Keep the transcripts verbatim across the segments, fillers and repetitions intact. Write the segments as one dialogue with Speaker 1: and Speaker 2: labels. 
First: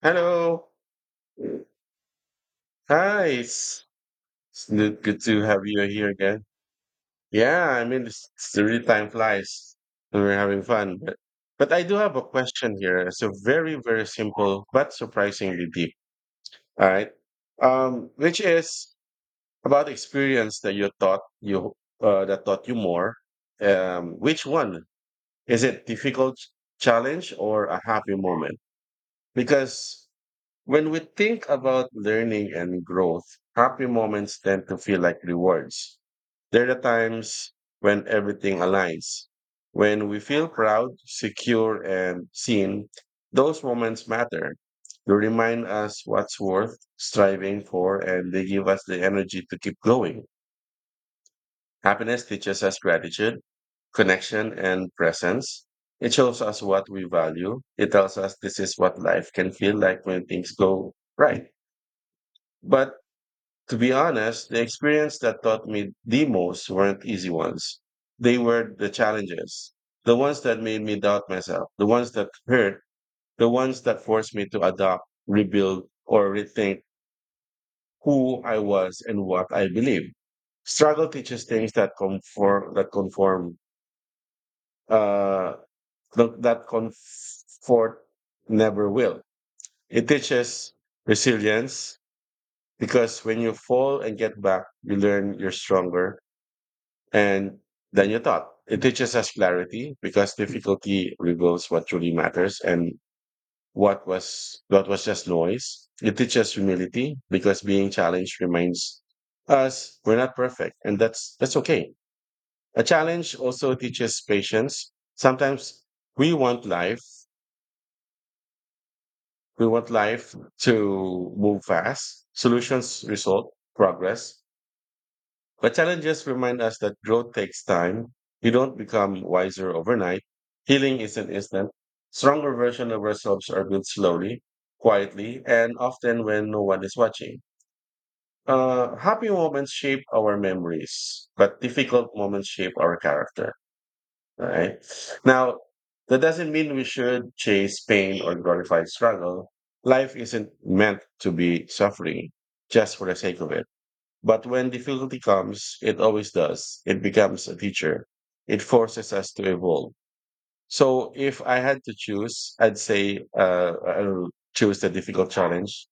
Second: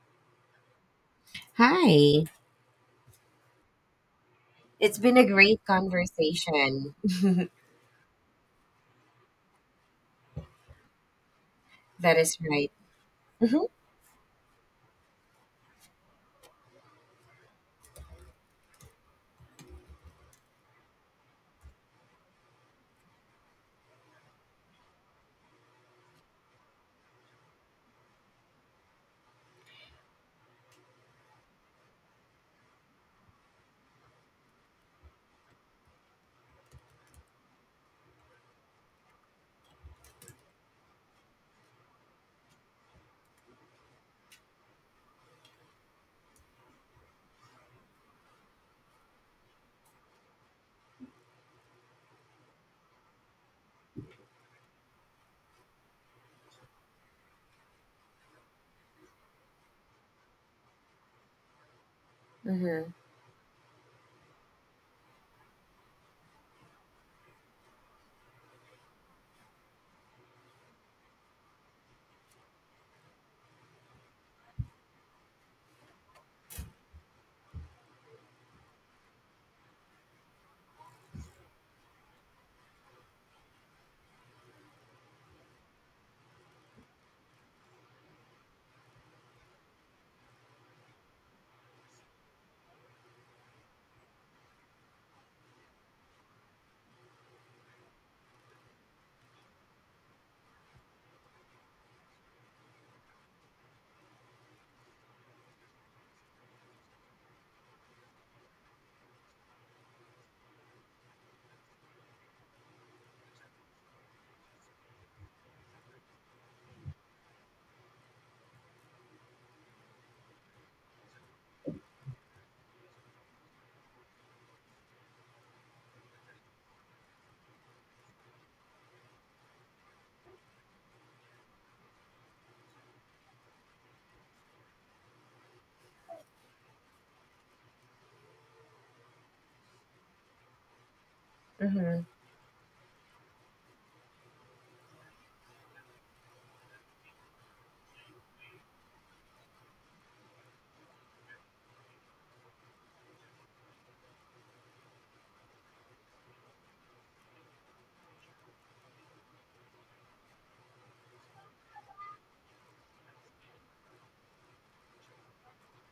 Speaker 1: Hello.
Speaker 2: Hi,
Speaker 1: Hi. It's, it's
Speaker 2: it's
Speaker 1: good
Speaker 2: been
Speaker 1: good
Speaker 2: a
Speaker 1: to
Speaker 2: great
Speaker 1: have you here again.
Speaker 2: conversation.
Speaker 1: Yeah, I mean, it's, it's the real time flies and we're having fun. But, but I do have
Speaker 2: That
Speaker 1: a
Speaker 2: is right.
Speaker 1: question here. It's a
Speaker 2: Mhm,
Speaker 1: very, very simple but surprisingly deep. All right. Um, which is about experience that you thought you uh, that taught you more. Um, which one is it? Difficult challenge or a happy moment? Because when we think about learning and growth, happy moments tend to feel like rewards. There are times when everything aligns. When we feel proud, secure, and seen, those moments matter. They remind us what's worth striving for, and they give us the energy to keep going. Happiness teaches us gratitude, connection, and presence. It shows us what we value. It tells us this is what life can feel like when things go right.
Speaker 2: mhm,
Speaker 1: But to be honest, the experience that taught me the most weren't easy ones. They were the challenges, the ones that made me doubt myself, the ones that hurt, the ones that forced me to adopt, rebuild, or rethink who I was and what I believed. Struggle teaches things that conform, that conform, uh, th- that comfort never will. It teaches resilience because when you fall and get back, you learn you're stronger. And then you thought it teaches us clarity because difficulty reveals what truly matters and what was what was just noise. It teaches humility because being challenged reminds us we're not perfect, and that's that's okay. A challenge also teaches patience. Sometimes we want life, we want life to move fast. Solutions result progress. But challenges remind us that growth takes time. We don't become wiser overnight. Healing isn't instant. Stronger versions of ourselves are built slowly, quietly, and often when no one is watching. Uh, happy moments shape our memories, but
Speaker 2: mhm,
Speaker 1: difficult moments shape our character. Right now, that doesn't mean we should chase pain or glorify struggle. Life isn't meant to be suffering just for the sake of it. But when difficulty comes, it always does. It becomes a teacher. It forces us to evolve. So if I had to choose, I'd say uh, I'll choose the difficult challenge,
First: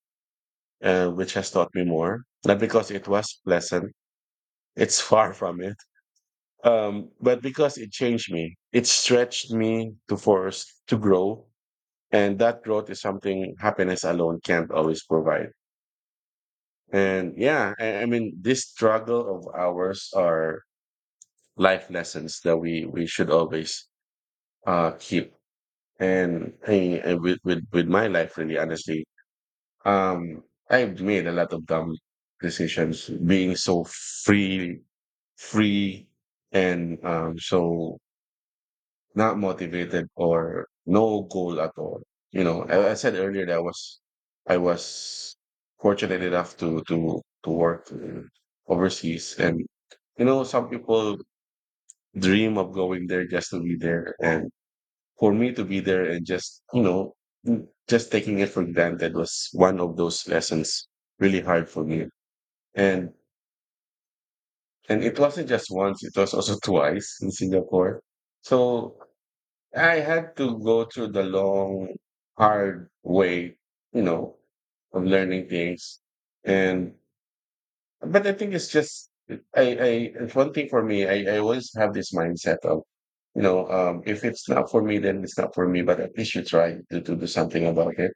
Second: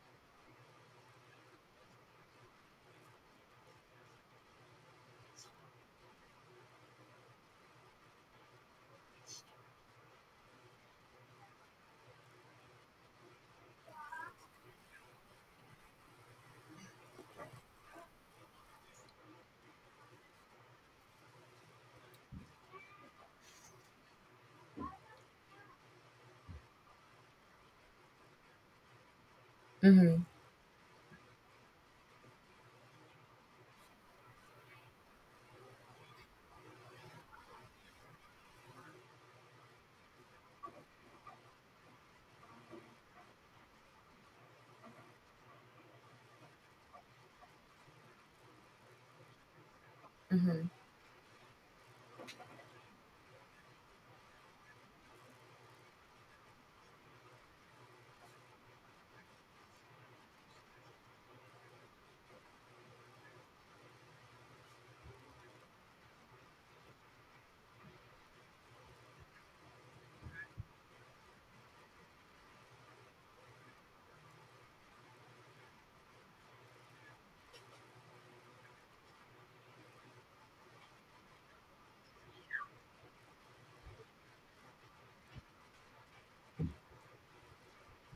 Speaker 1: uh, which has taught me more. Not because it was pleasant, it's far from it, um, but because it changed me. It stretched me to force to grow. And that growth is something happiness alone can't always provide. And yeah, I, I mean, this struggle of ours are life lessons that we we should always uh keep. And hey, and with, with with my life, really honestly,
Speaker 2: mhm,
Speaker 1: um I've made a lot of dumb decisions being so free free and um so not motivated or no goal at all. You know, i, I said earlier that i was i was fortunate enough to to to work uh, overseas, and you know, some
Speaker 2: mhm,
Speaker 1: people dream of going there just to be there. And for me to be there and just, you know, mm, just taking it for granted was one of those lessons really hard for me. And and it wasn't just once, it was also twice in Singapore. So I had to go through the long, hard way, you know, of learning things. And but I think it's just I I it's one thing for me. I, I always have this mindset of, you know, um, if it's not for me, then it's not for me. But at least you try to, to do something about it,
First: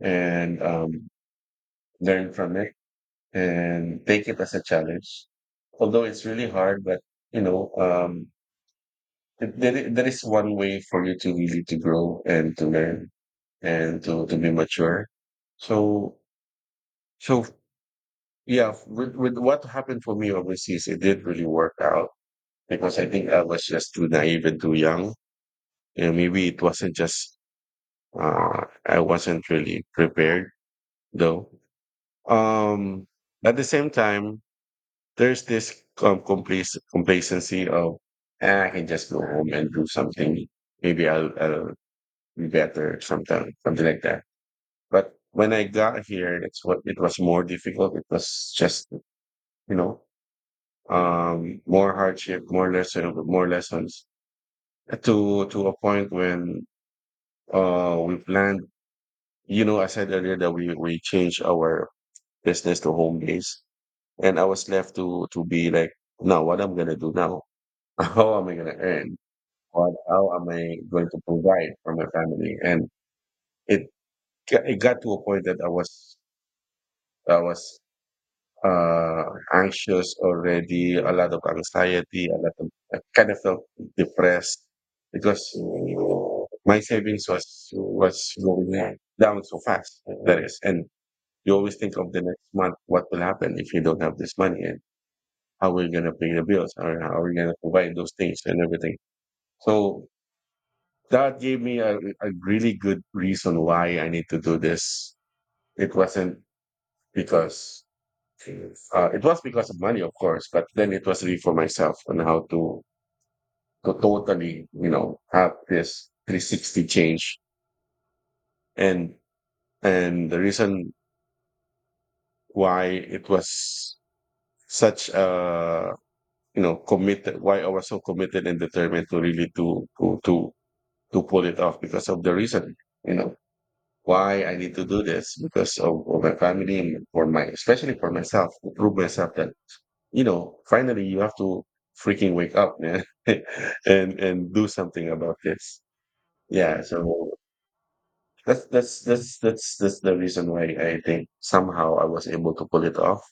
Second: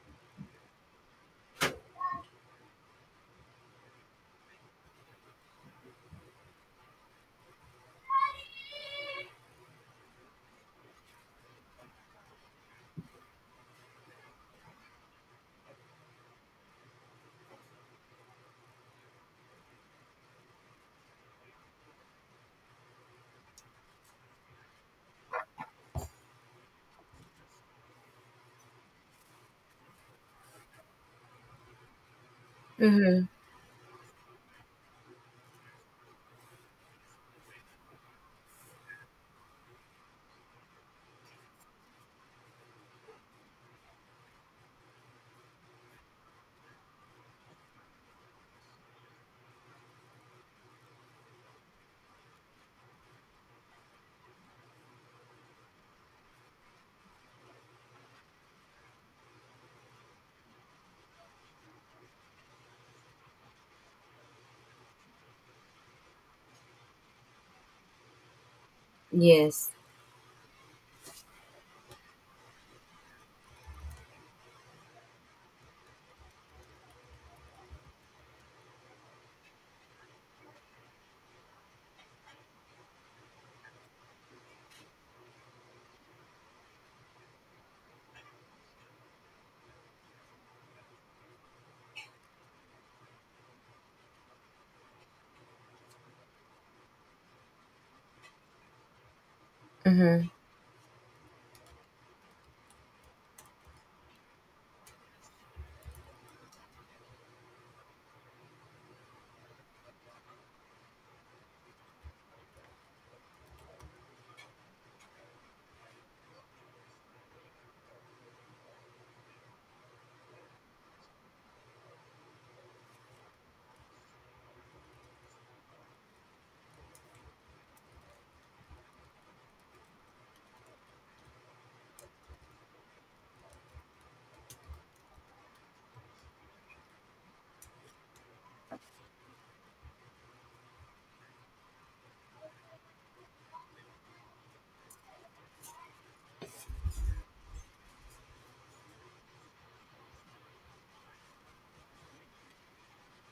Speaker 1: and um, learn from it and take it as a challenge. Although it's really hard, but you know, um, th- there i- there is one way for you to really to grow and to learn and to to be mature. So so yeah, with with what happened for me overseas, it did really work out because I think I was just too naive and too young. And maybe it wasn't just uh, I wasn't really prepared though. Um,
Speaker 2: mhm.
Speaker 1: at the same time, there's this um, complac- complacency of, "Eh, I can just go home and do something. Maybe I'll, I'll be better sometime," something like that. But when I got here, it's what it was more difficult. It was just, you know, um, more hardship, more lesson, more lessons, to to a point when Uh, we planned, you know, I said earlier that we we changed our business to home base, and I was left to to be like, now what I'm gonna do now? How am I gonna earn?
Speaker 2: Yes.
Speaker 1: What how am I going to provide for my family? And it g- it got to a point that I was I was uh anxious already, a lot of anxiety, a lot of, I kind of felt depressed because my savings was was going down so fast. That is. And you always think of the next month, what will happen if you don't have this money, and how we're going to pay the bills, or how we're going to provide those things and everything. So
Speaker 2: Mhm,
Speaker 1: that gave me a, a really good reason why I need to do this. It wasn't because uh, it was because of money, of course, but then it was really for myself, and how to to totally, you know, have this three sixty change. And and the reason why it was such a, you know, committed, why I was so committed and determined to really to to to to pull it off, because of the reason, you know, why I need to do this, because of, of my family, and for my, especially for myself, to prove myself that, you know, finally, you have to freaking wake up, man, and and do something about this. Yeah, so that's that's that's that's that's the reason why I think somehow I was able to pull it off.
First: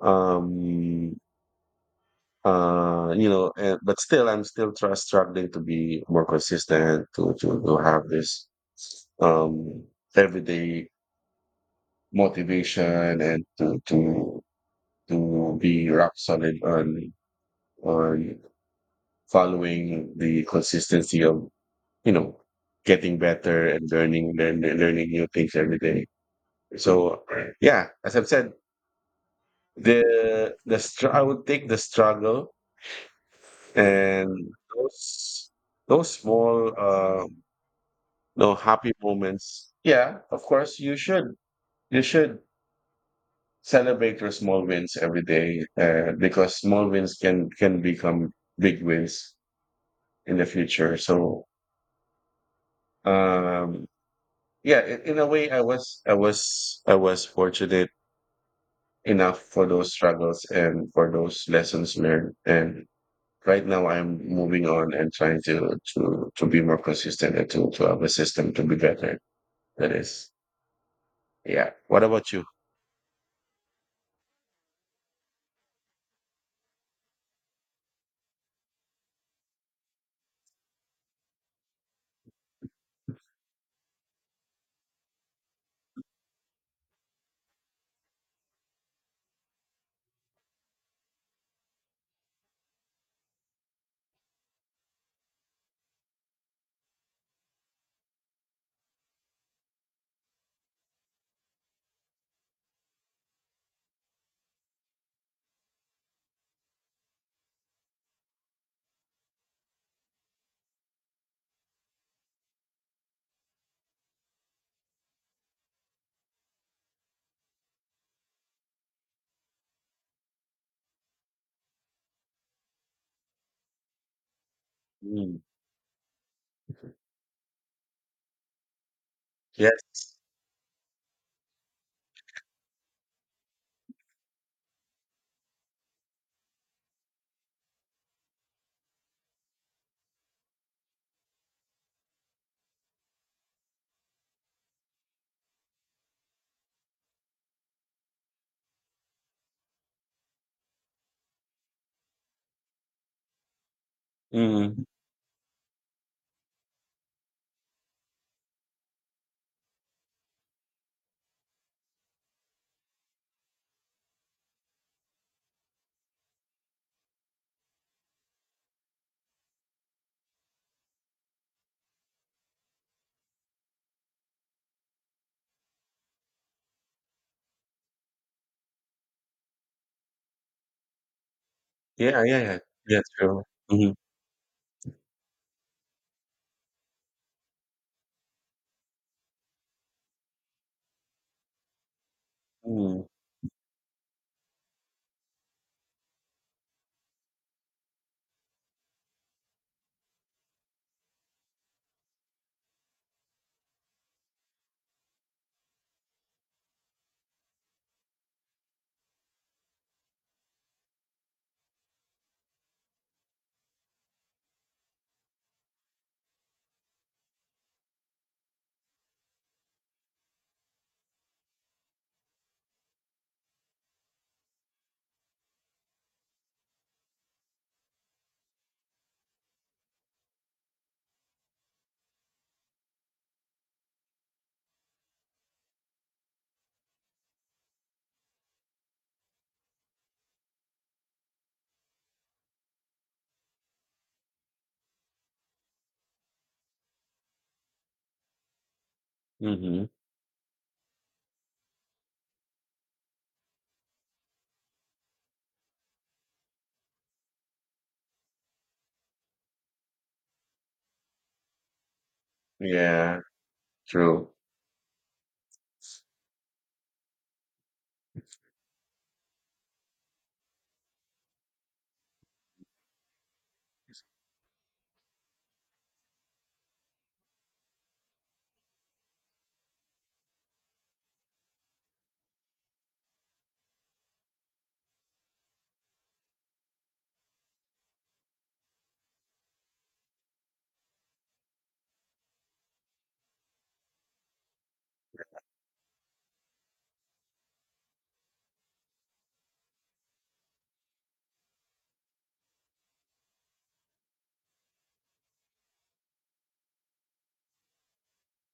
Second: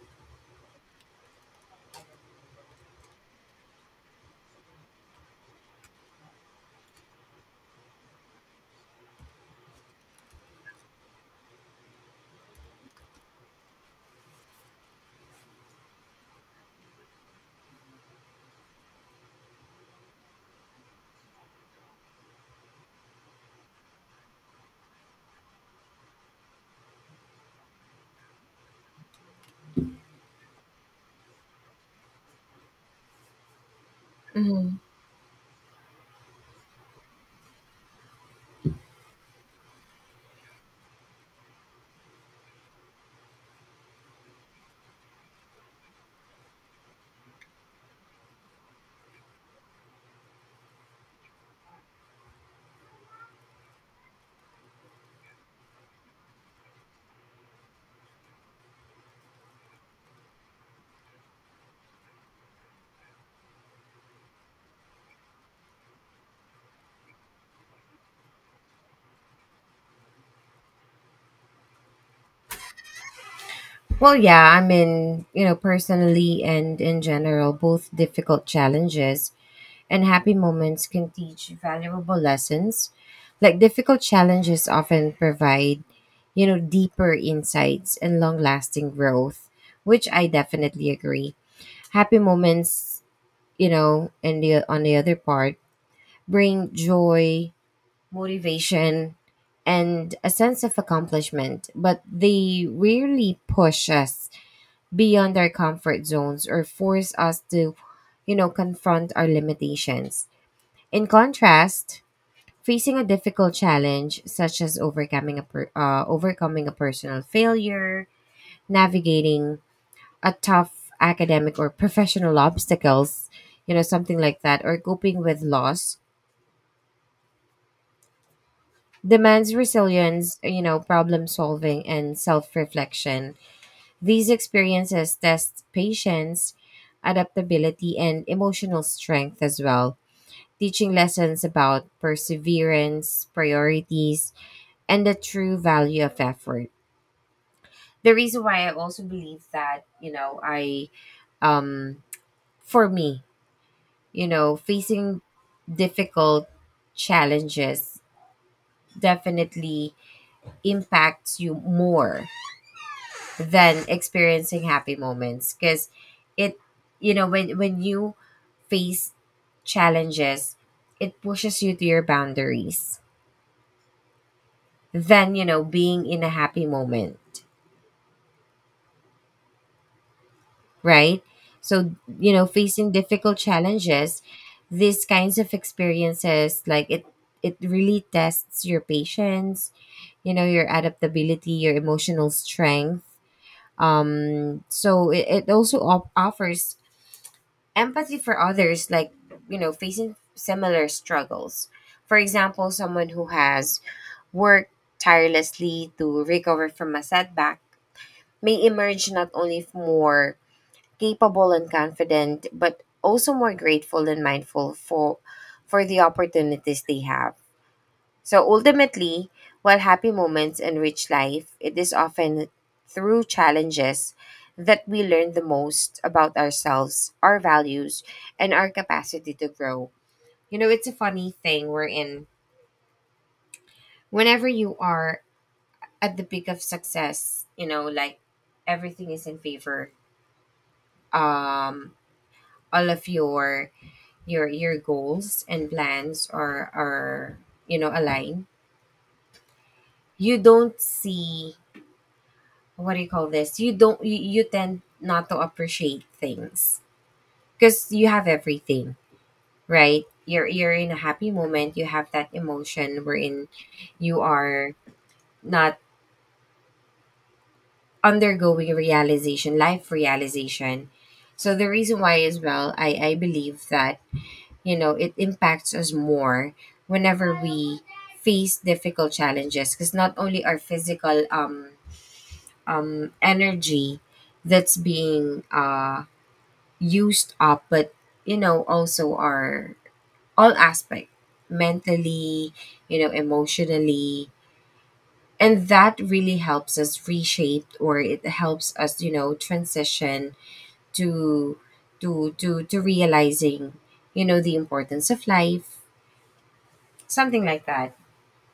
Speaker 1: um uh you know, and but still, I'm still try, struggling to be more consistent to to, to have this um everyday motivation, and to to to be rock solid on on following the consistency of, you know, getting better and learning learn, learning new things every day. So yeah, as I've said, the the str- I would take the struggle. And
Speaker 2: mhm.
Speaker 1: those those small uh, no happy moments. Yeah, of course you should, you should celebrate your small wins every day, uh, because small wins can can become big wins in the future. So um, yeah, in, in a way, I was I was I was fortunate enough for those struggles and for those lessons learned, and right now I'm moving on and trying to to to be more consistent and to to have a system to be better. That is, yeah. What about you?
Speaker 2: Well, yeah, I mean, you know, personally and in general, both difficult challenges and happy moments can teach valuable lessons. Like difficult challenges often provide, you know, deeper insights and long-lasting growth, which I definitely agree. Happy moments, you know, and the on the other part, bring joy, motivation, and a sense of accomplishment, but they rarely push us beyond our comfort zones or force us to, you know, confront our limitations. In contrast, facing a difficult challenge such as overcoming a per- uh, overcoming a personal failure, navigating a tough academic or professional obstacles, you know, something like that, or coping
Speaker 1: Mm.
Speaker 2: with loss demands
Speaker 1: Yes.
Speaker 2: resilience, you know, problem solving, and self reflection. These experiences test patience, adaptability, and emotional strength as well, teaching lessons about perseverance, priorities, and the true value of effort. The reason why I also believe that, you know, I, um, for me, you know,
Speaker 1: Mm.
Speaker 2: facing difficult challenges definitely impacts you more than experiencing happy moments, because it, you know, when when you face challenges, it pushes you to your boundaries, than, you know, being in a happy moment, right? So,
Speaker 1: Yeah,
Speaker 2: you
Speaker 1: yeah,
Speaker 2: know,
Speaker 1: yeah.
Speaker 2: facing
Speaker 1: Yeah,
Speaker 2: difficult
Speaker 1: true. Hmm.
Speaker 2: challenges, these kinds of experiences, like, it it really tests your patience, you know, your adaptability, your emotional
Speaker 1: Hmm.
Speaker 2: strength. Um so it, it also op- offers empathy for others, like, you know, facing similar struggles. For example, someone who has worked tirelessly to recover from a setback may emerge not only more capable and confident, but also more grateful and mindful for for the opportunities they have. So ultimately, while happy moments enrich life, it is often through challenges that we learn the most about ourselves, our values, and our capacity to grow. You know, it's a funny thing we're in. Whenever you are at the peak of success, you know, like, everything is in favor. Um, all of your your your goals and plans are are, you know, aligned.
Speaker 1: Hmm.
Speaker 2: You don't see, what do you call this? You don't, you, you tend not to appreciate things, because you have everything, right? You're you're in a happy moment. You have that emotion
Speaker 1: Yeah,
Speaker 2: wherein you
Speaker 1: true.
Speaker 2: are not undergoing realization, life realization. So the reason why as well, I I believe that, you know, it impacts us more whenever we face difficult challenges, because not only our physical um um energy that's being uh used up, but, you know, also our all aspect, mentally, you know, emotionally, and that really helps us reshape, or it helps us, you know, transition to to to to realizing, you know, the importance of life, something like that.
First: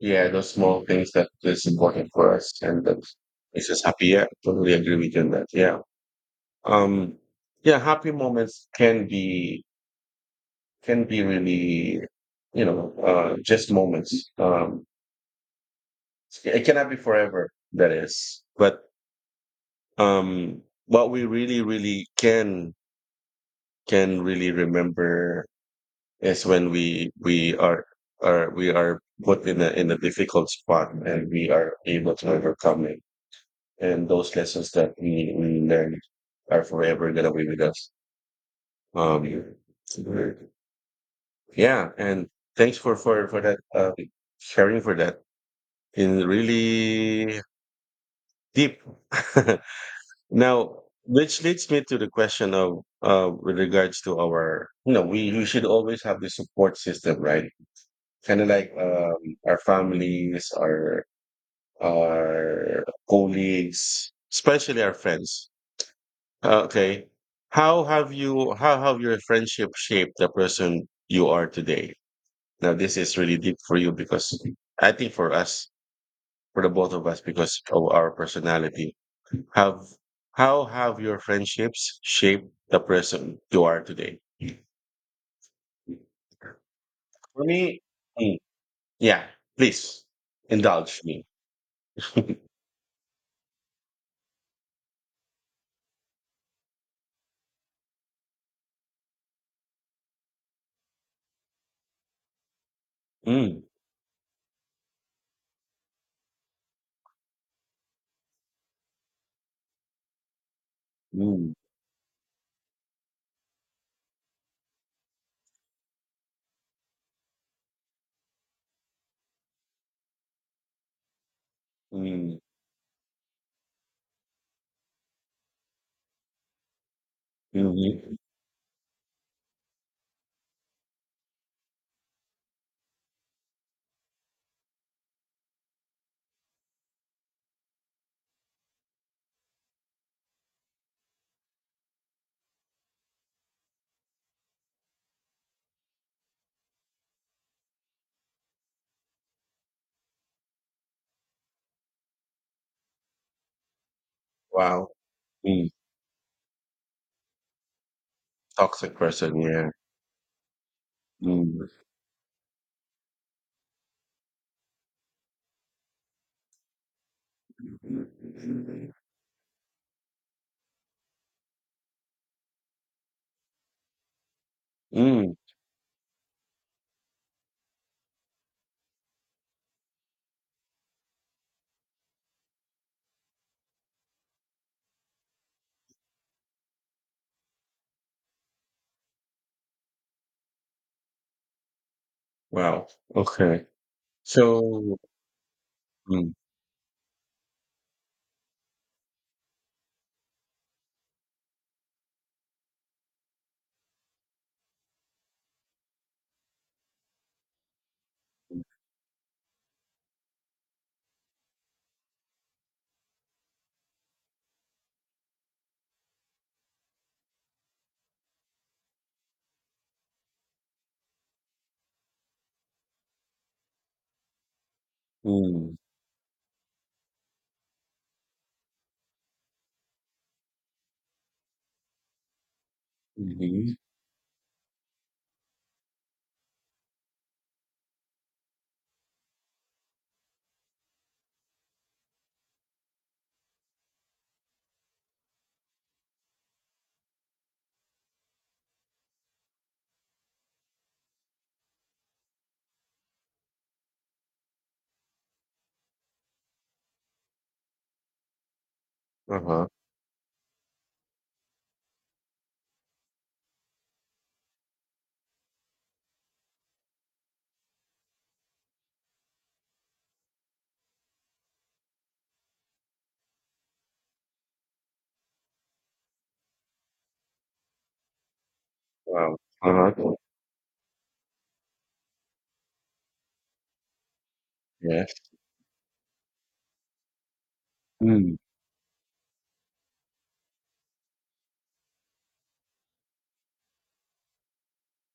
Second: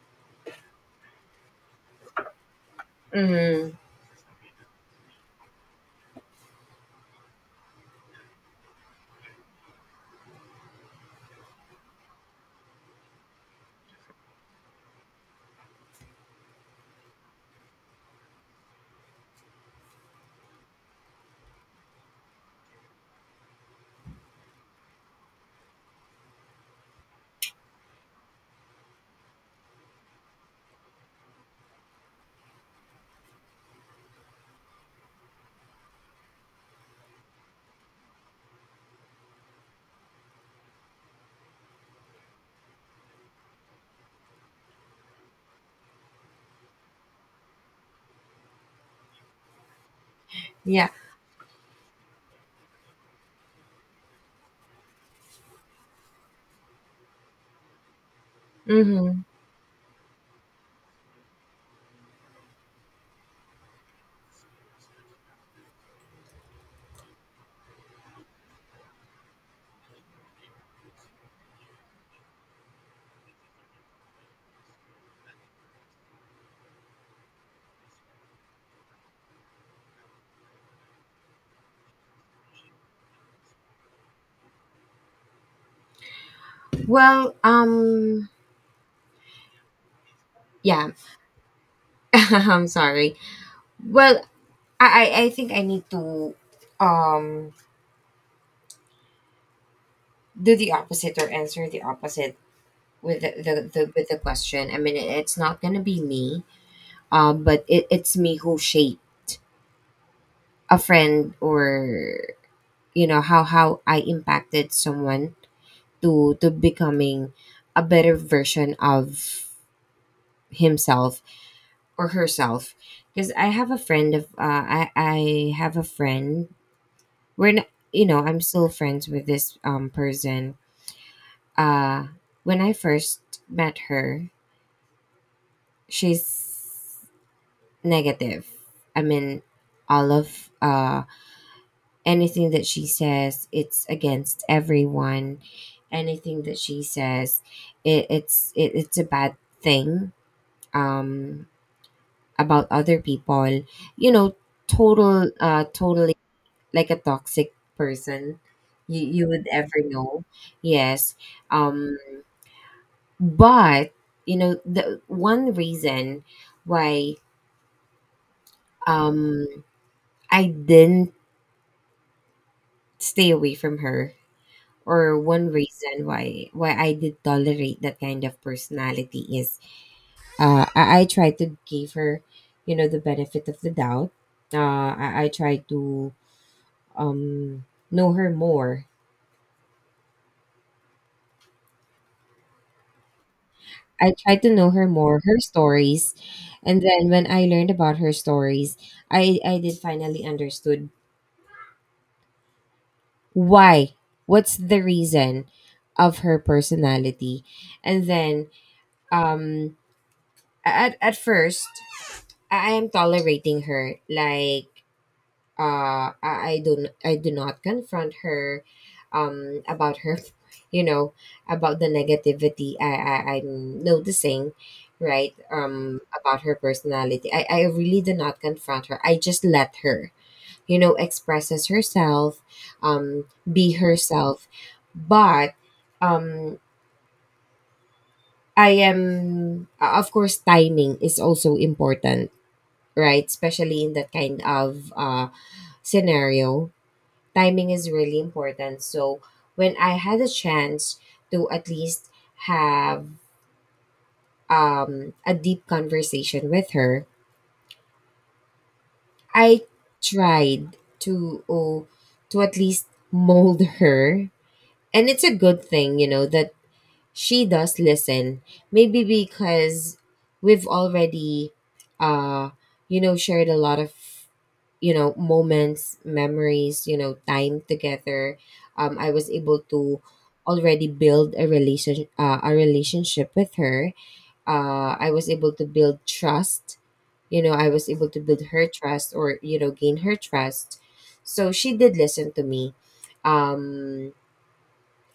Speaker 1: Yeah, those small things that is important for us and that makes
Speaker 2: Mm-hmm.
Speaker 1: us happy. Yeah, totally agree with you on that. Yeah. Um, yeah, happy moments can be, can be really, you know, uh, just moments. Um, It cannot be forever, that is. But um, what we really, really can can really remember is when we we are are we are put in a in a difficult spot and we are able to overcome it. And those lessons that we, we learned are forever gonna be with us. Um, yeah, and thanks for for for that uh, sharing, for that in really deep. Now,
Speaker 2: Yeah.
Speaker 1: which leads me to the question of, uh, with regards to our, you know, we, we should always have the support system, right? Kind of like, um,
Speaker 2: Mm-hmm.
Speaker 1: our families, our our colleagues, especially our friends. Uh, Okay, how have you how have your friendship shaped the person you are today? Now, this is really deep for you because I think for us, for the both of us, because of our personality have how have your friendships shaped the person you are today?
Speaker 2: Well,
Speaker 1: For me,
Speaker 2: um
Speaker 1: mm, yeah, please
Speaker 2: yeah,
Speaker 1: indulge me.
Speaker 2: I'm sorry. Well, I, I i think I need to um do the opposite, or answer the opposite with the,
Speaker 1: Mm,
Speaker 2: the, the with the question. I mean, it's not gonna be me, uh, but it, it's me who shaped a friend,
Speaker 1: mm,
Speaker 2: or, you know, how how I impacted someone to to becoming a better version of himself or
Speaker 1: mm,
Speaker 2: herself. Because I have a friend of uh, I I have a friend. We're not, you
Speaker 1: mhm.
Speaker 2: know, I'm still friends with this um person. Uh, when I first met her, she's negative. I mean, all of uh, anything that she says, it's against everyone. Anything that she says, it, it's it, it's a bad thing, um, about other people. You know,
Speaker 1: Wow,
Speaker 2: total, uh,
Speaker 1: mm,
Speaker 2: totally like a toxic person.
Speaker 1: toxic
Speaker 2: You, you
Speaker 1: person,
Speaker 2: would
Speaker 1: yeah.
Speaker 2: ever know. Yes.
Speaker 1: Mm,
Speaker 2: um but, you know, the one reason why, um I didn't stay away from her, or
Speaker 1: mm,
Speaker 2: one reason why why I did tolerate that kind of personality is, uh, I, I tried to give her, you know, the benefit of the doubt. Uh, I, I tried to, um, know her more.
Speaker 1: wow, okay.
Speaker 2: I tried to know her
Speaker 1: So,
Speaker 2: more, her stories.
Speaker 1: mm,
Speaker 2: And then when I learned about her stories, I, I did finally understood why, what's the reason of her personality. And then, um at, at first, I I am tolerating her. Like, uh I, I don't I do not confront her, um about her, you know, about the negativity I, I I'm noticing, right?
Speaker 1: mm,
Speaker 2: Um about her personality. I, I really do not confront her. I just let her, you know, expresses herself, um, be
Speaker 1: mhm,
Speaker 2: herself. But, um I am uh, of course, timing is also important, right? Especially in that kind of uh scenario, timing is really important. So when I had a chance to at least have, um, a deep conversation with her, I
Speaker 1: uh-huh,
Speaker 2: tried to, oh, to at least mold her. And it's a good thing, you know, that she does listen, maybe because we've already, uh you know, shared a lot of, you know, moments, memories, you know, time together. um I was
Speaker 1: wow,
Speaker 2: able to
Speaker 1: uh-huh,
Speaker 2: already build a relation uh, a relationship with her. uh I
Speaker 1: yes,
Speaker 2: was able to build trust, you know, I was able to
Speaker 1: mm,
Speaker 2: build her trust, or, you know, gain her trust, so she did listen to me. um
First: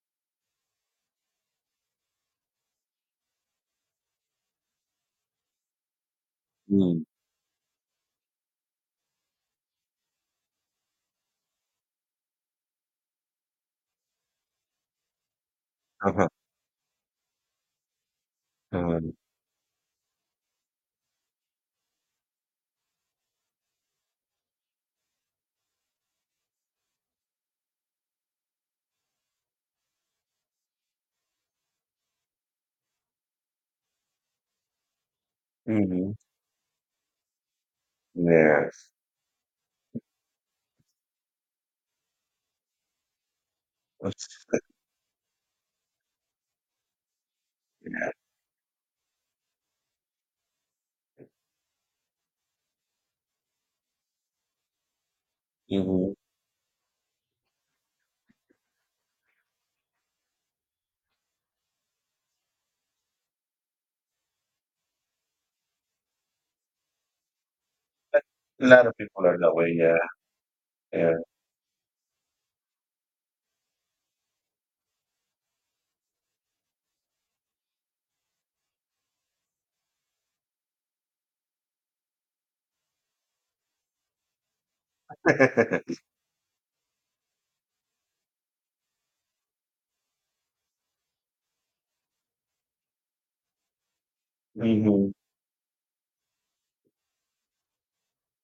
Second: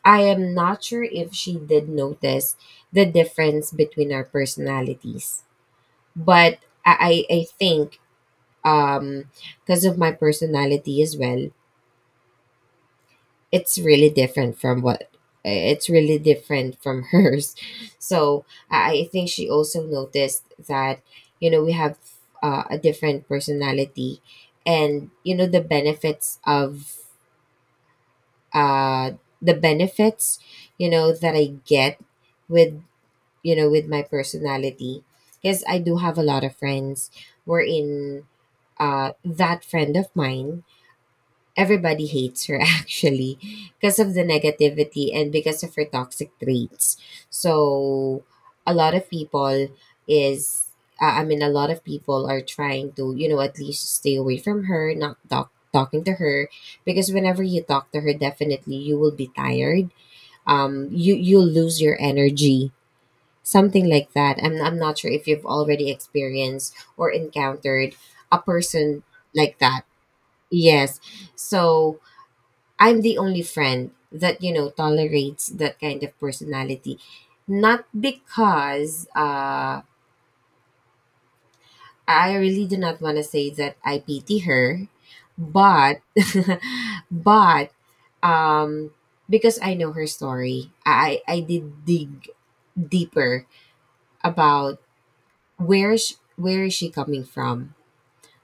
Speaker 2: I am not sure if she did notice the difference between our personalities, but
Speaker 1: mm,
Speaker 2: I I, I think, um because of my personality as well, it's really different from what it's really
Speaker 1: uh-huh,
Speaker 2: different from hers. So I
Speaker 1: uh-huh,
Speaker 2: I think she also noticed that, you know, we have, uh, a different personality, and, you know, the benefits of, uh the benefits you know, that I get with, you know, with my personality. Because I do
Speaker 1: mhm,
Speaker 2: have a lot of friends, wherein,
Speaker 1: yes,
Speaker 2: uh, that friend of mine, everybody hates her actually, because of the
Speaker 1: let's
Speaker 2: negativity and because of her toxic traits.
Speaker 1: see.
Speaker 2: So a lot of people is, uh, I mean, a lot of people are trying to, you know, at least stay away from her, not talk talking
Speaker 1: Mhm.
Speaker 2: to her, because whenever you talk to her, definitely you will be tired, um you you'll lose your energy, something like that. I'm I'm not sure if you've already experienced or encountered
Speaker 1: A
Speaker 2: a
Speaker 1: lot of
Speaker 2: person
Speaker 1: people are that
Speaker 2: like
Speaker 1: way,
Speaker 2: that.
Speaker 1: yeah,
Speaker 2: Yes.
Speaker 1: yeah.
Speaker 2: So I'm the only friend that, you know, tolerates that kind of personality, not because, uh, I really do not want to say that I pity her, but but, um, because I know her story, I I did dig deeper about
Speaker 1: Mhm.
Speaker 2: where is where is she coming from.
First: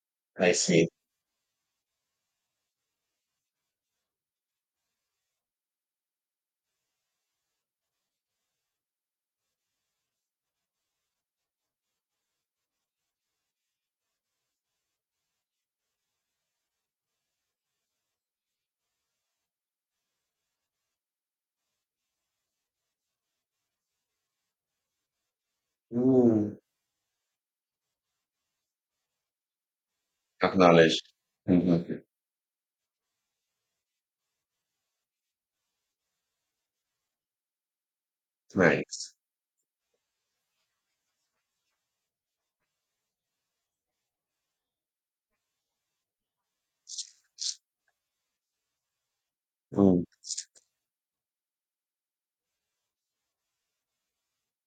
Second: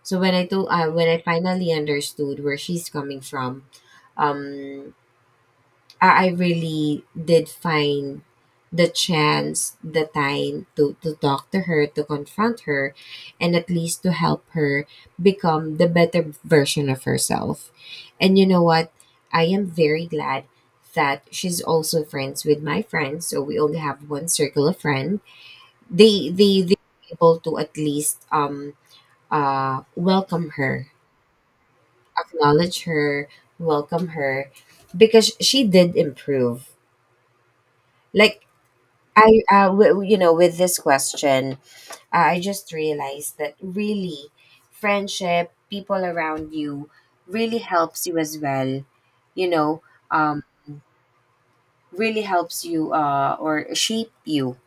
Speaker 2: So when i
Speaker 1: I
Speaker 2: told uh,
Speaker 1: see.
Speaker 2: when I finally understood where she's coming from, um I, I really did find the chance the time to to talk to her, to confront her, and at least to help her become the better version of herself. And, you know what, I am very glad that she's also friends with my friends, so we only have one circle of friends. they
Speaker 1: Mm.
Speaker 2: they they were able to at least, um uh, welcome her,
Speaker 1: Acknowledged. Mhm.
Speaker 2: acknowledge her, welcome her, because she did improve. Like,
Speaker 1: Nice.
Speaker 2: I, uh, w- you know, with this question, uh, I just realized that really, friendship, people around you, really helps you as well. You know,
Speaker 1: Mm.
Speaker 2: um, really helps you, uh, or shape you.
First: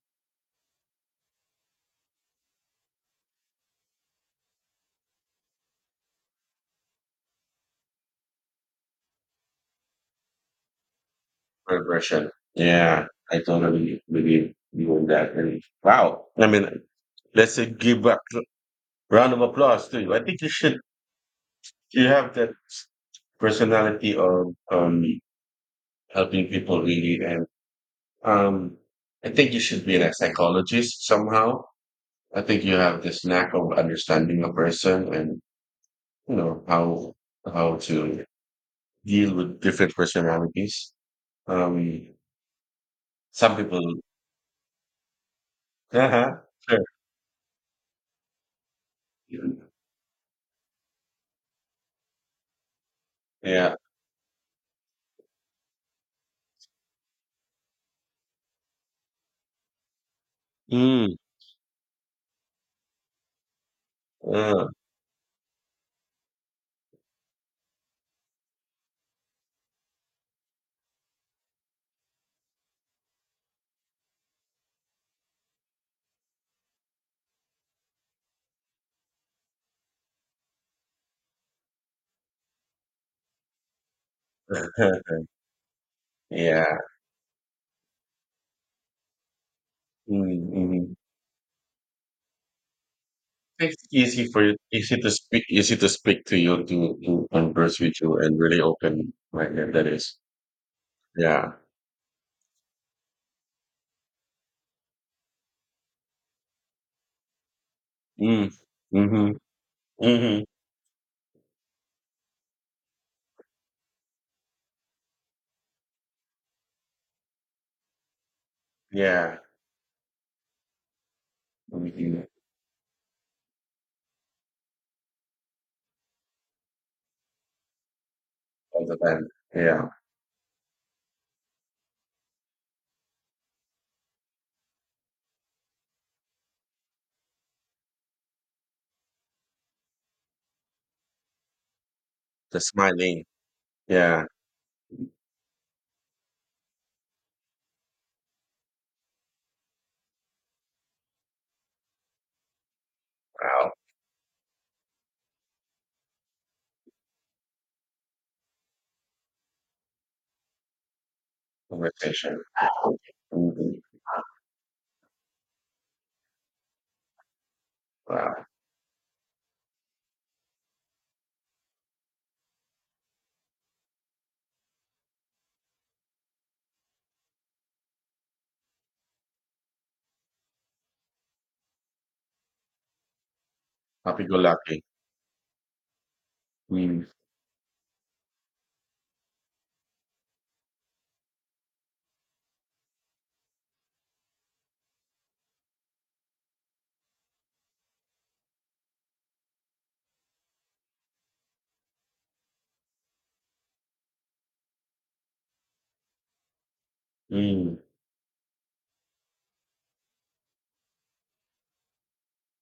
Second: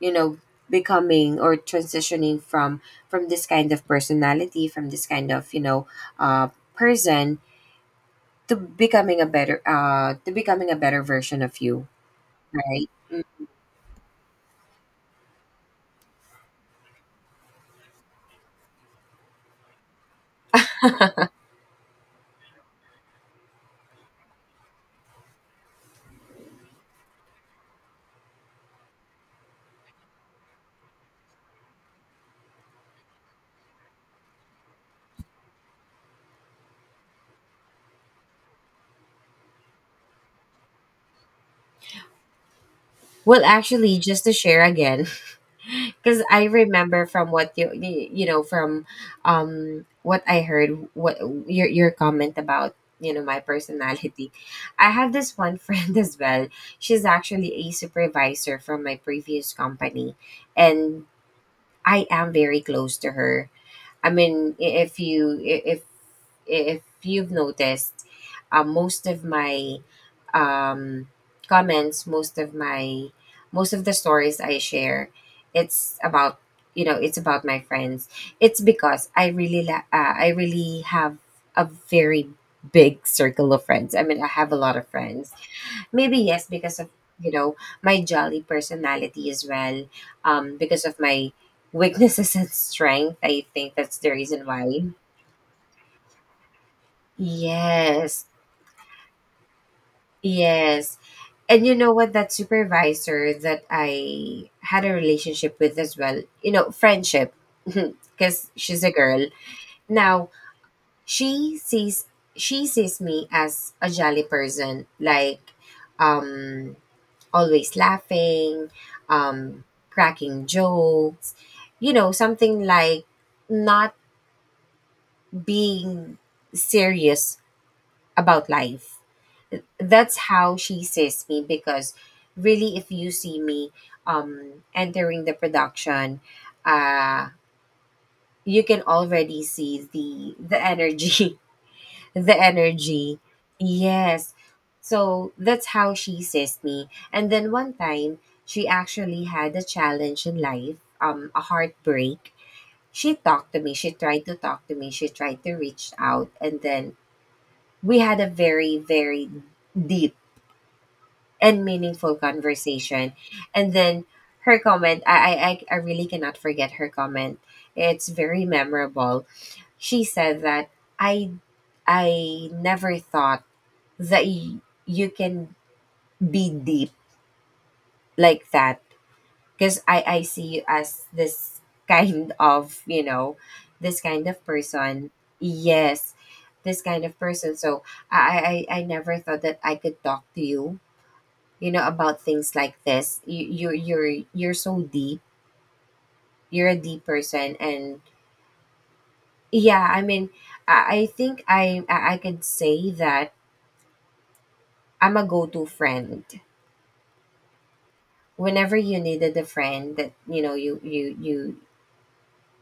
Speaker 2: You know, becoming or transitioning from from this kind of personality, from this kind of, you know, uh, person, to becoming a better uh to becoming a better version of you,
Speaker 1: Progression.
Speaker 2: right.
Speaker 1: Yeah, I
Speaker 2: Mm.
Speaker 1: totally believe you on that. And wow, I mean, let's say give a cl- round of applause to you. I think you should. You have that personality of, um helping people really, and um, I think you should be a psychologist somehow. I think you have this knack of understanding a person, and you know, how how to deal with different personalities. Um,
Speaker 2: Well,
Speaker 1: some
Speaker 2: actually,
Speaker 1: people,
Speaker 2: just to share again, because
Speaker 1: uh-huh,
Speaker 2: I
Speaker 1: sure,
Speaker 2: remember from what you you you know, from, um what I heard, what your your comment about, you know, my
Speaker 1: yeah,
Speaker 2: personality. I have this one friend as well. She's actually a supervisor from my previous company, and
Speaker 1: mm.
Speaker 2: I am very close to her. I mean,
Speaker 1: uh,
Speaker 2: i- if you i- if if you've noticed, uh, most of my, um, comments, most of my most of the stories I share, it's about, you know, it's about my friends. It's because I really la- uh, I really have a very big circle of friends. I mean, I have a lot of friends. Maybe yes,
Speaker 1: yeah,
Speaker 2: because of, you know, my jolly personality as well. Um, because
Speaker 1: mm-hmm.
Speaker 2: of my weaknesses and strength, I think
Speaker 1: It's
Speaker 2: that's the
Speaker 1: easy for
Speaker 2: reason
Speaker 1: you,
Speaker 2: why.
Speaker 1: easy to speak, easy to speak to you, to to converse with you,
Speaker 2: Yes,
Speaker 1: and really open minded. That is,
Speaker 2: yes.
Speaker 1: yeah,
Speaker 2: And you know what? That supervisor that I had a relationship with as well, you know, friendship,
Speaker 1: mm,
Speaker 2: because she's a girl.
Speaker 1: mm-hmm,
Speaker 2: Now
Speaker 1: mm-hmm,
Speaker 2: she sees she sees me as a jolly person, like, um always laughing,
Speaker 1: yeah,
Speaker 2: um, cracking jokes, you know,
Speaker 1: hmm,
Speaker 2: something like not being serious about
Speaker 1: all the
Speaker 2: life.
Speaker 1: time, yeah,
Speaker 2: That's how she sees me, because really, if you see me, um, entering the production, uh, you can already see the the energy, the
Speaker 1: the
Speaker 2: energy.
Speaker 1: smiling, yeah,
Speaker 2: Yes. So that's how she sees me. And then one time, she actually had a challenge in life, um, a heartbreak. She talked to
Speaker 1: wow,
Speaker 2: me. She tried to talk to me. She tried to reach out. And then we had a very, very deep and meaningful
Speaker 1: conversation,
Speaker 2: conversation.
Speaker 1: hmm,
Speaker 2: And then her comment, I, I, I I really cannot forget her comment. It's very
Speaker 1: wow.
Speaker 2: memorable. She said that, I, I never thought that y- you can be deep like that, because I, I see you as this kind of, you know this
Speaker 1: Happy
Speaker 2: kind
Speaker 1: go
Speaker 2: of
Speaker 1: lucky.
Speaker 2: person. Yes. This
Speaker 1: Mm.
Speaker 2: kind of person. So i i, I never thought that I could talk to you, you know, about things like this, you you're you're, you're so deep, you're a deep person. And yeah, I mean, i, I think I, I i could say that I'm a go-to friend,
Speaker 1: Mm.
Speaker 2: whenever you needed a friend that, you know, you you you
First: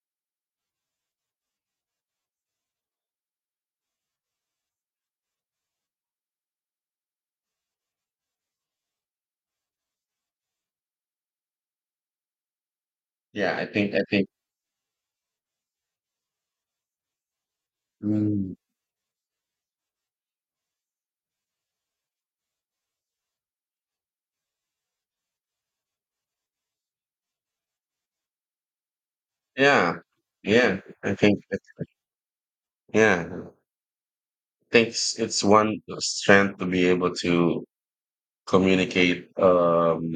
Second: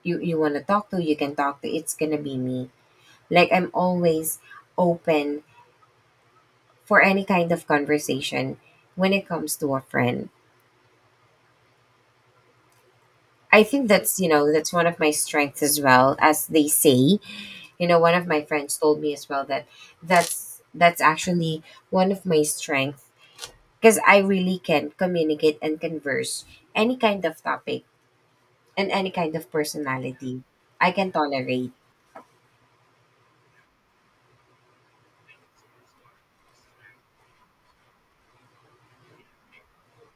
Speaker 2: you you want to talk to, you can talk to, it's gonna be me. Like, I'm always open for any kind of conversation when it comes to a friend.
Speaker 1: Yeah,
Speaker 2: I
Speaker 1: I
Speaker 2: think
Speaker 1: think I
Speaker 2: that's,
Speaker 1: think
Speaker 2: you know, that's one of my strengths as well. As they say, you know, one of my
Speaker 1: mm.
Speaker 2: friends told me as well, that that's that's actually one of my strengths, because I really can communicate and converse any kind of topic and any kind of
Speaker 1: yeah.
Speaker 2: personality.
Speaker 1: Yeah.
Speaker 2: I can
Speaker 1: I think
Speaker 2: tolerate.
Speaker 1: yeah. I think it's, it's one strength to be able to communicate um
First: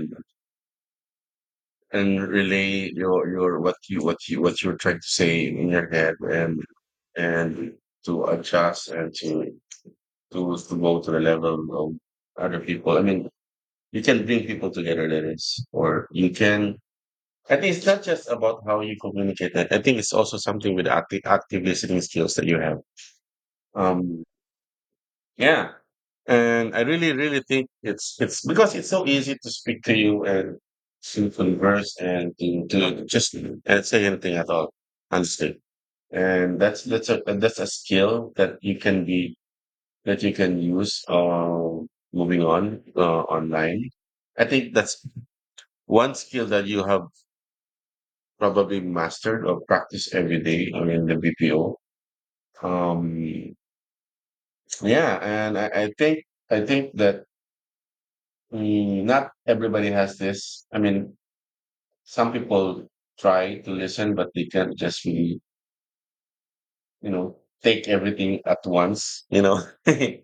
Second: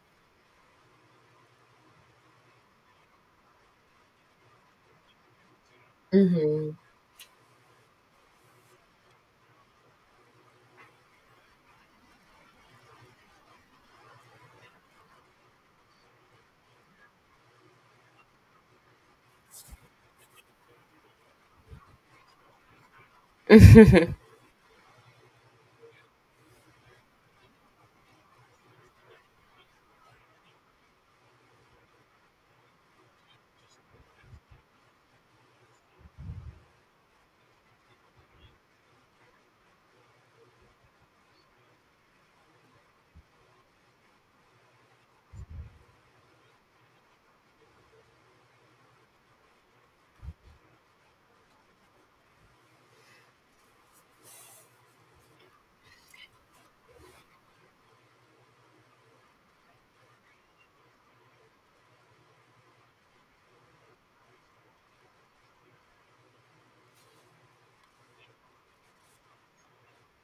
Speaker 1: and relay your your what you what you what you're trying to say in your head and
Speaker 2: Mm-hmm.
Speaker 1: and to adjust and to to, to go to the level of other people. I mean you can bring people together that is, or you can, I think it's not just about how you communicate that. I think it's also something with active, active listening skills that you have. Um, yeah. And I really, really think it's, it's because it's so easy to speak to you and to converse and to, to just and say anything at all. Understood. And that's, that's a, and that's a skill that you can be, that you can use, uh, moving on, uh, online. I think that's one skill that you have probably mastered or practiced every day. I mean the B P O. Um, yeah, and I, I think I think that mm, not everybody has this. I mean, some people try to listen, but they can't just really, you know, take everything at once. You know,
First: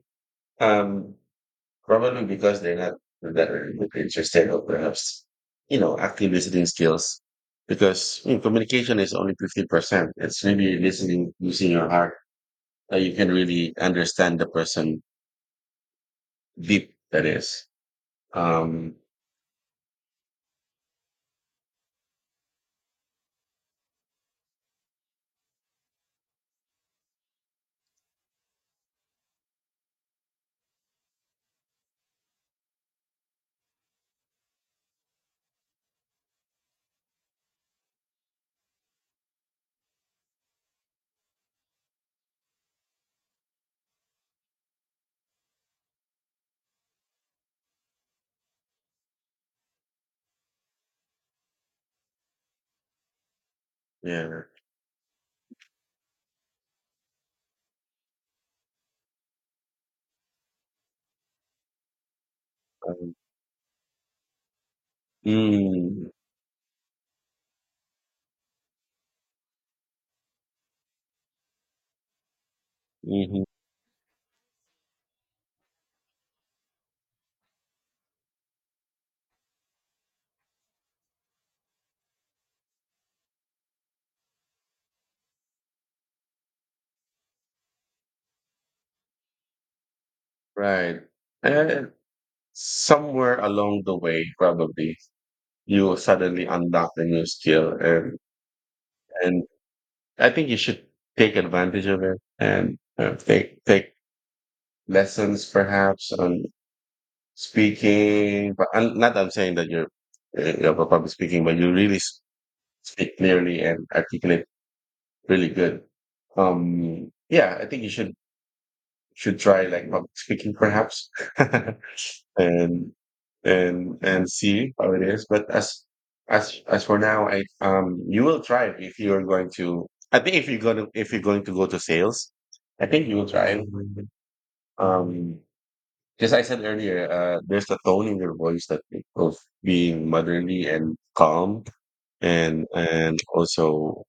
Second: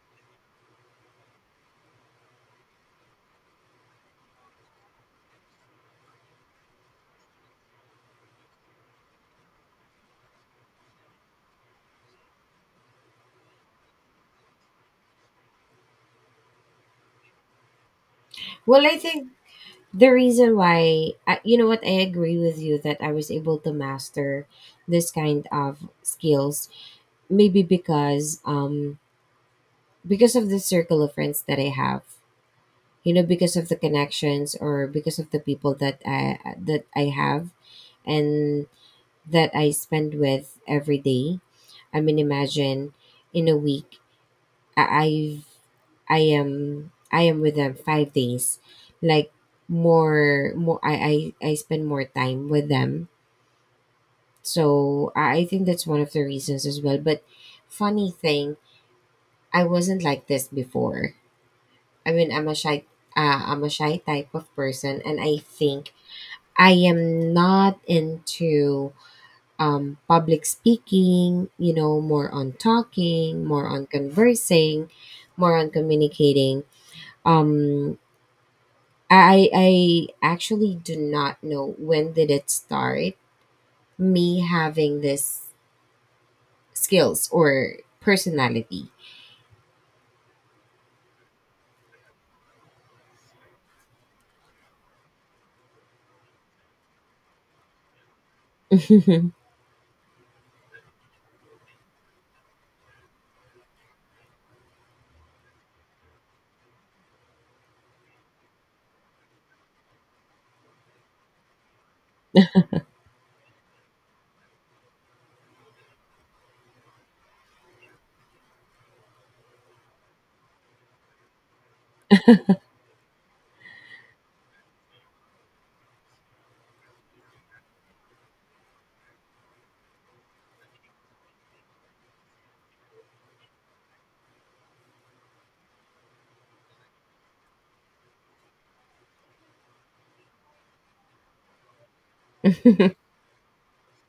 Speaker 1: um, probably because they're not that interested, or perhaps, you know, active listening skills. Because you know, communication is only fifty percent. It's really listening using your heart, uh, you can really understand the person deep that is
Speaker 2: Well,
Speaker 1: um
Speaker 2: I think the reason why, I, you know what, I agree with you, that I was able to master this kind of skills, maybe because, um because of the circle of friends that I have, you know, because of the connections, or because of the people that i that I have, and that I spend with every day. I mean, imagine in a week, I, I I am I am with them five days, like, more more I I, I spend more time with them.
Speaker 1: yeah
Speaker 2: So I I think that's one of the reasons as well. But funny thing, I wasn't like this before. I mean, I'm a shy
Speaker 1: um,
Speaker 2: uh, I'm a shy type of person, and I think
Speaker 1: mm,
Speaker 2: I am not into, um, public speaking. You know, more on
Speaker 1: hmm
Speaker 2: talking, more on conversing, more on communicating. um I I actually do not know when did it start, me having this skills or personality.
Speaker 1: right. And uh, somewhere along the way probably you will suddenly unlock a new skill, and
Speaker 2: It's
Speaker 1: and I think you should take advantage of it and, uh, take take lessons perhaps on speaking. But I, not that I'm saying that you're, uh, you know, about public speaking, but you really s- speak clearly and articulate really good. Um, yeah, I think you should should try like public speaking perhaps, and and and see how it is. But as as as for now, I, um you will thrive if you are going to. I think if you're gonna if you're going to go to sales, I think you will thrive. Um, just I said earlier, uh, there's a tone in your voice that of being motherly and calm, and and also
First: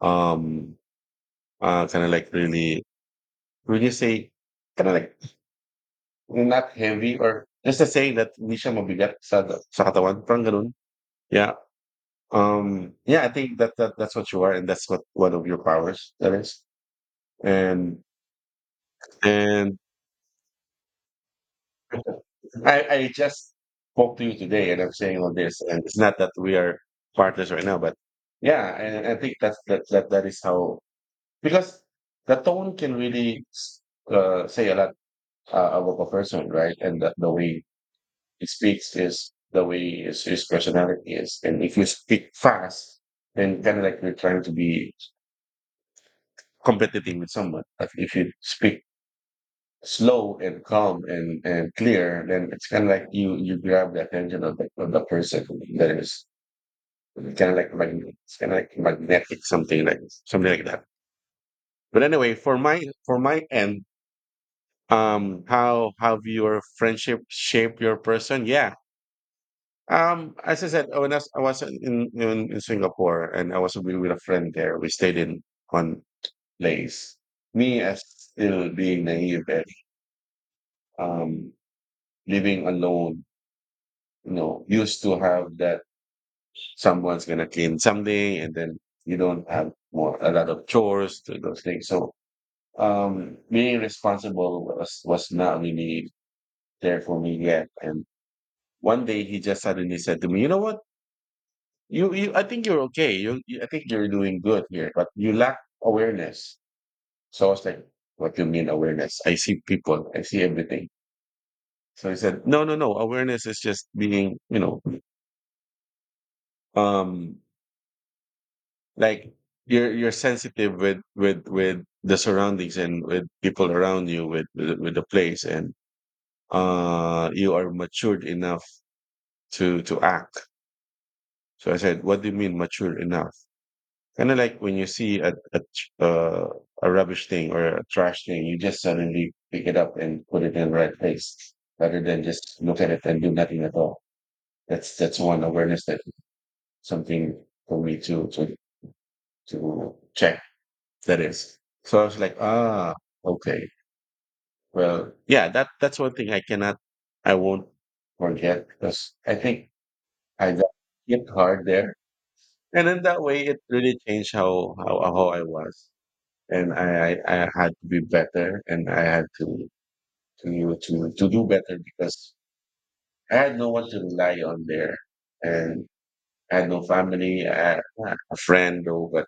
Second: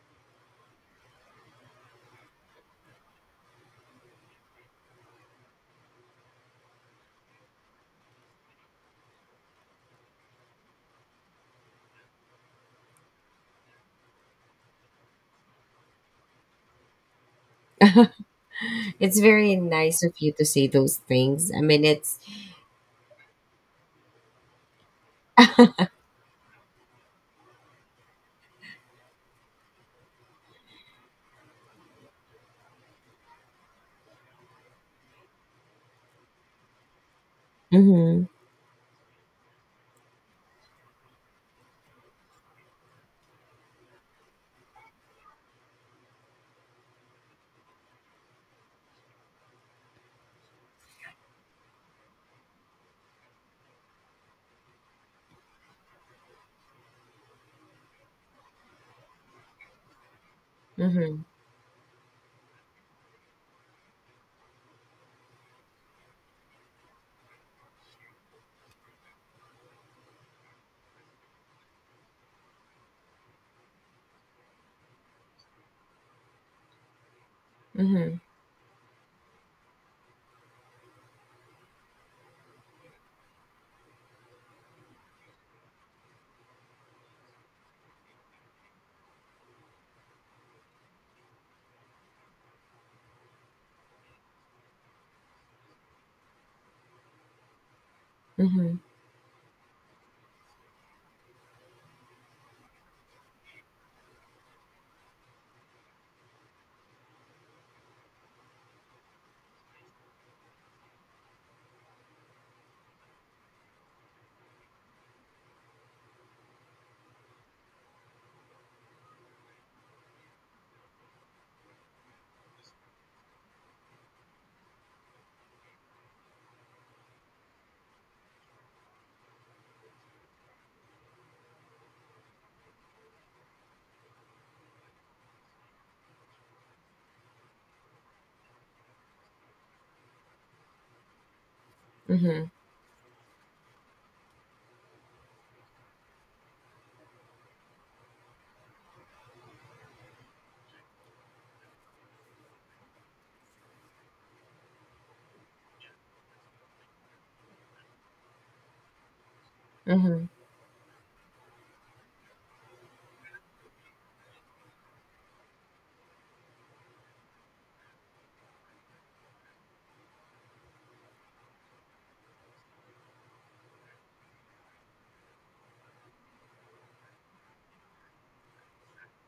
Speaker 1: um uh, kind of like really, would you say, kind of like, not heavy or just a saying that hindi siya mabigat sa, sa katawan. Parang ganun. Yeah. Um, yeah, I think that, that that's what you are and that's what one of your powers that is. And,
Speaker 2: very
Speaker 1: and
Speaker 2: nice of you to say those things. I mean, it's
Speaker 1: I, I just spoke to you today and I'm saying all this, and it's not that we are partners right now, but yeah, and I think that's, that, that, that is how, because the tone can really, uh, say a lot, uh, about a person, right? And the, the way
Speaker 2: mhm,
Speaker 1: he speaks is the way his, his personality is. And if you speak fast, then kind of like you're trying to be competitive with someone. But if you speak slow and calm and, and clear, then it's kind of like you you grab the attention of the, of the person that is kind of like magnet, it's kind of like magnetic, something like something like that.
Speaker 2: mhm,
Speaker 1: But anyway, for my for my end, um, how have your friendship shaped your person? Yeah, Um, as I said, when I was, I was in, in in Singapore, and I was with with a friend there. We stayed in one place. Me as
Speaker 2: mhm,
Speaker 1: still being naive and, um, living alone, you know, used to have that someone's gonna clean someday, and then you don't have more a lot of chores to those things. So um, being responsible was was not really there for me yet. And
Speaker 2: mhm,
Speaker 1: one day he just suddenly said to me, "You know what? You, you, I think you're okay. You, you, I think you're doing good here, but you lack awareness. So I was like, what do you mean awareness? I see people, I see everything. So he said, no, no, no. Awareness is just being, you know, um, like you're, you're sensitive with, with, with the surroundings and with people around you, with, with, with the place and, uh, you are matured enough to, to act. So I said, what do you mean mature enough? Kind of like when you see a a, tr- uh, a rubbish thing or a trash thing, you just suddenly pick it up and put it in the right place, rather than
Speaker 2: mhm,
Speaker 1: just look at it and do nothing at all. That's that's one awareness that something for me to to to check. That is. So I was like, ah, okay. Well, yeah, that that's one thing I cannot, I won't forget, because I think
Speaker 2: mhm,
Speaker 1: I got hit hard there, and in that way, it really changed how how how I was. And I, I I had to be better, and I had to to to to do better, because I had no one to rely on there, and I had no family, I had a friend, or but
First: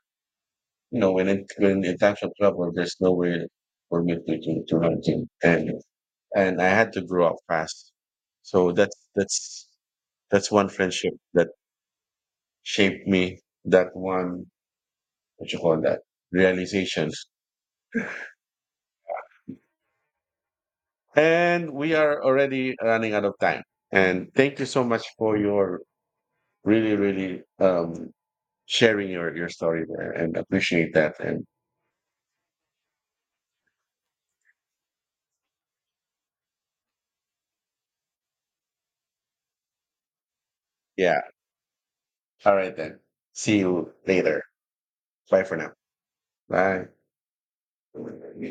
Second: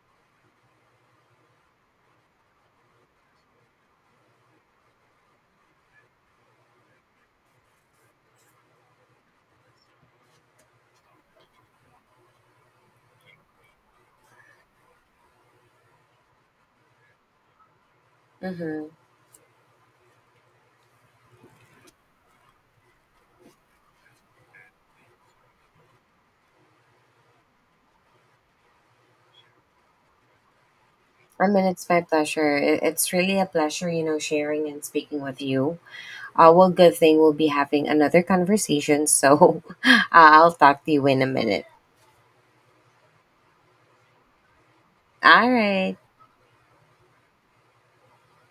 Speaker 1: you know when it when in times of trouble, there's nowhere for me to to, to run to, and and I had to grow up fast. So that's that's that's one friendship that shaped me. That one, what you call that, realization.
Speaker 2: mhm.
Speaker 1: And we are already running out of time. And thank you so much for your really, really, um, sharing your, your story there, and appreciate that. And
Speaker 2: I mean, it's my pleasure. It, it's really a pleasure, you know, sharing and speaking with you. Uh, well, good thing we'll be having another conversation. So, I'll talk to you
Speaker 1: yeah.
Speaker 2: in a minute.
Speaker 1: All right then. See you later. Bye
Speaker 2: All
Speaker 1: for now.
Speaker 2: right.
Speaker 1: Bye.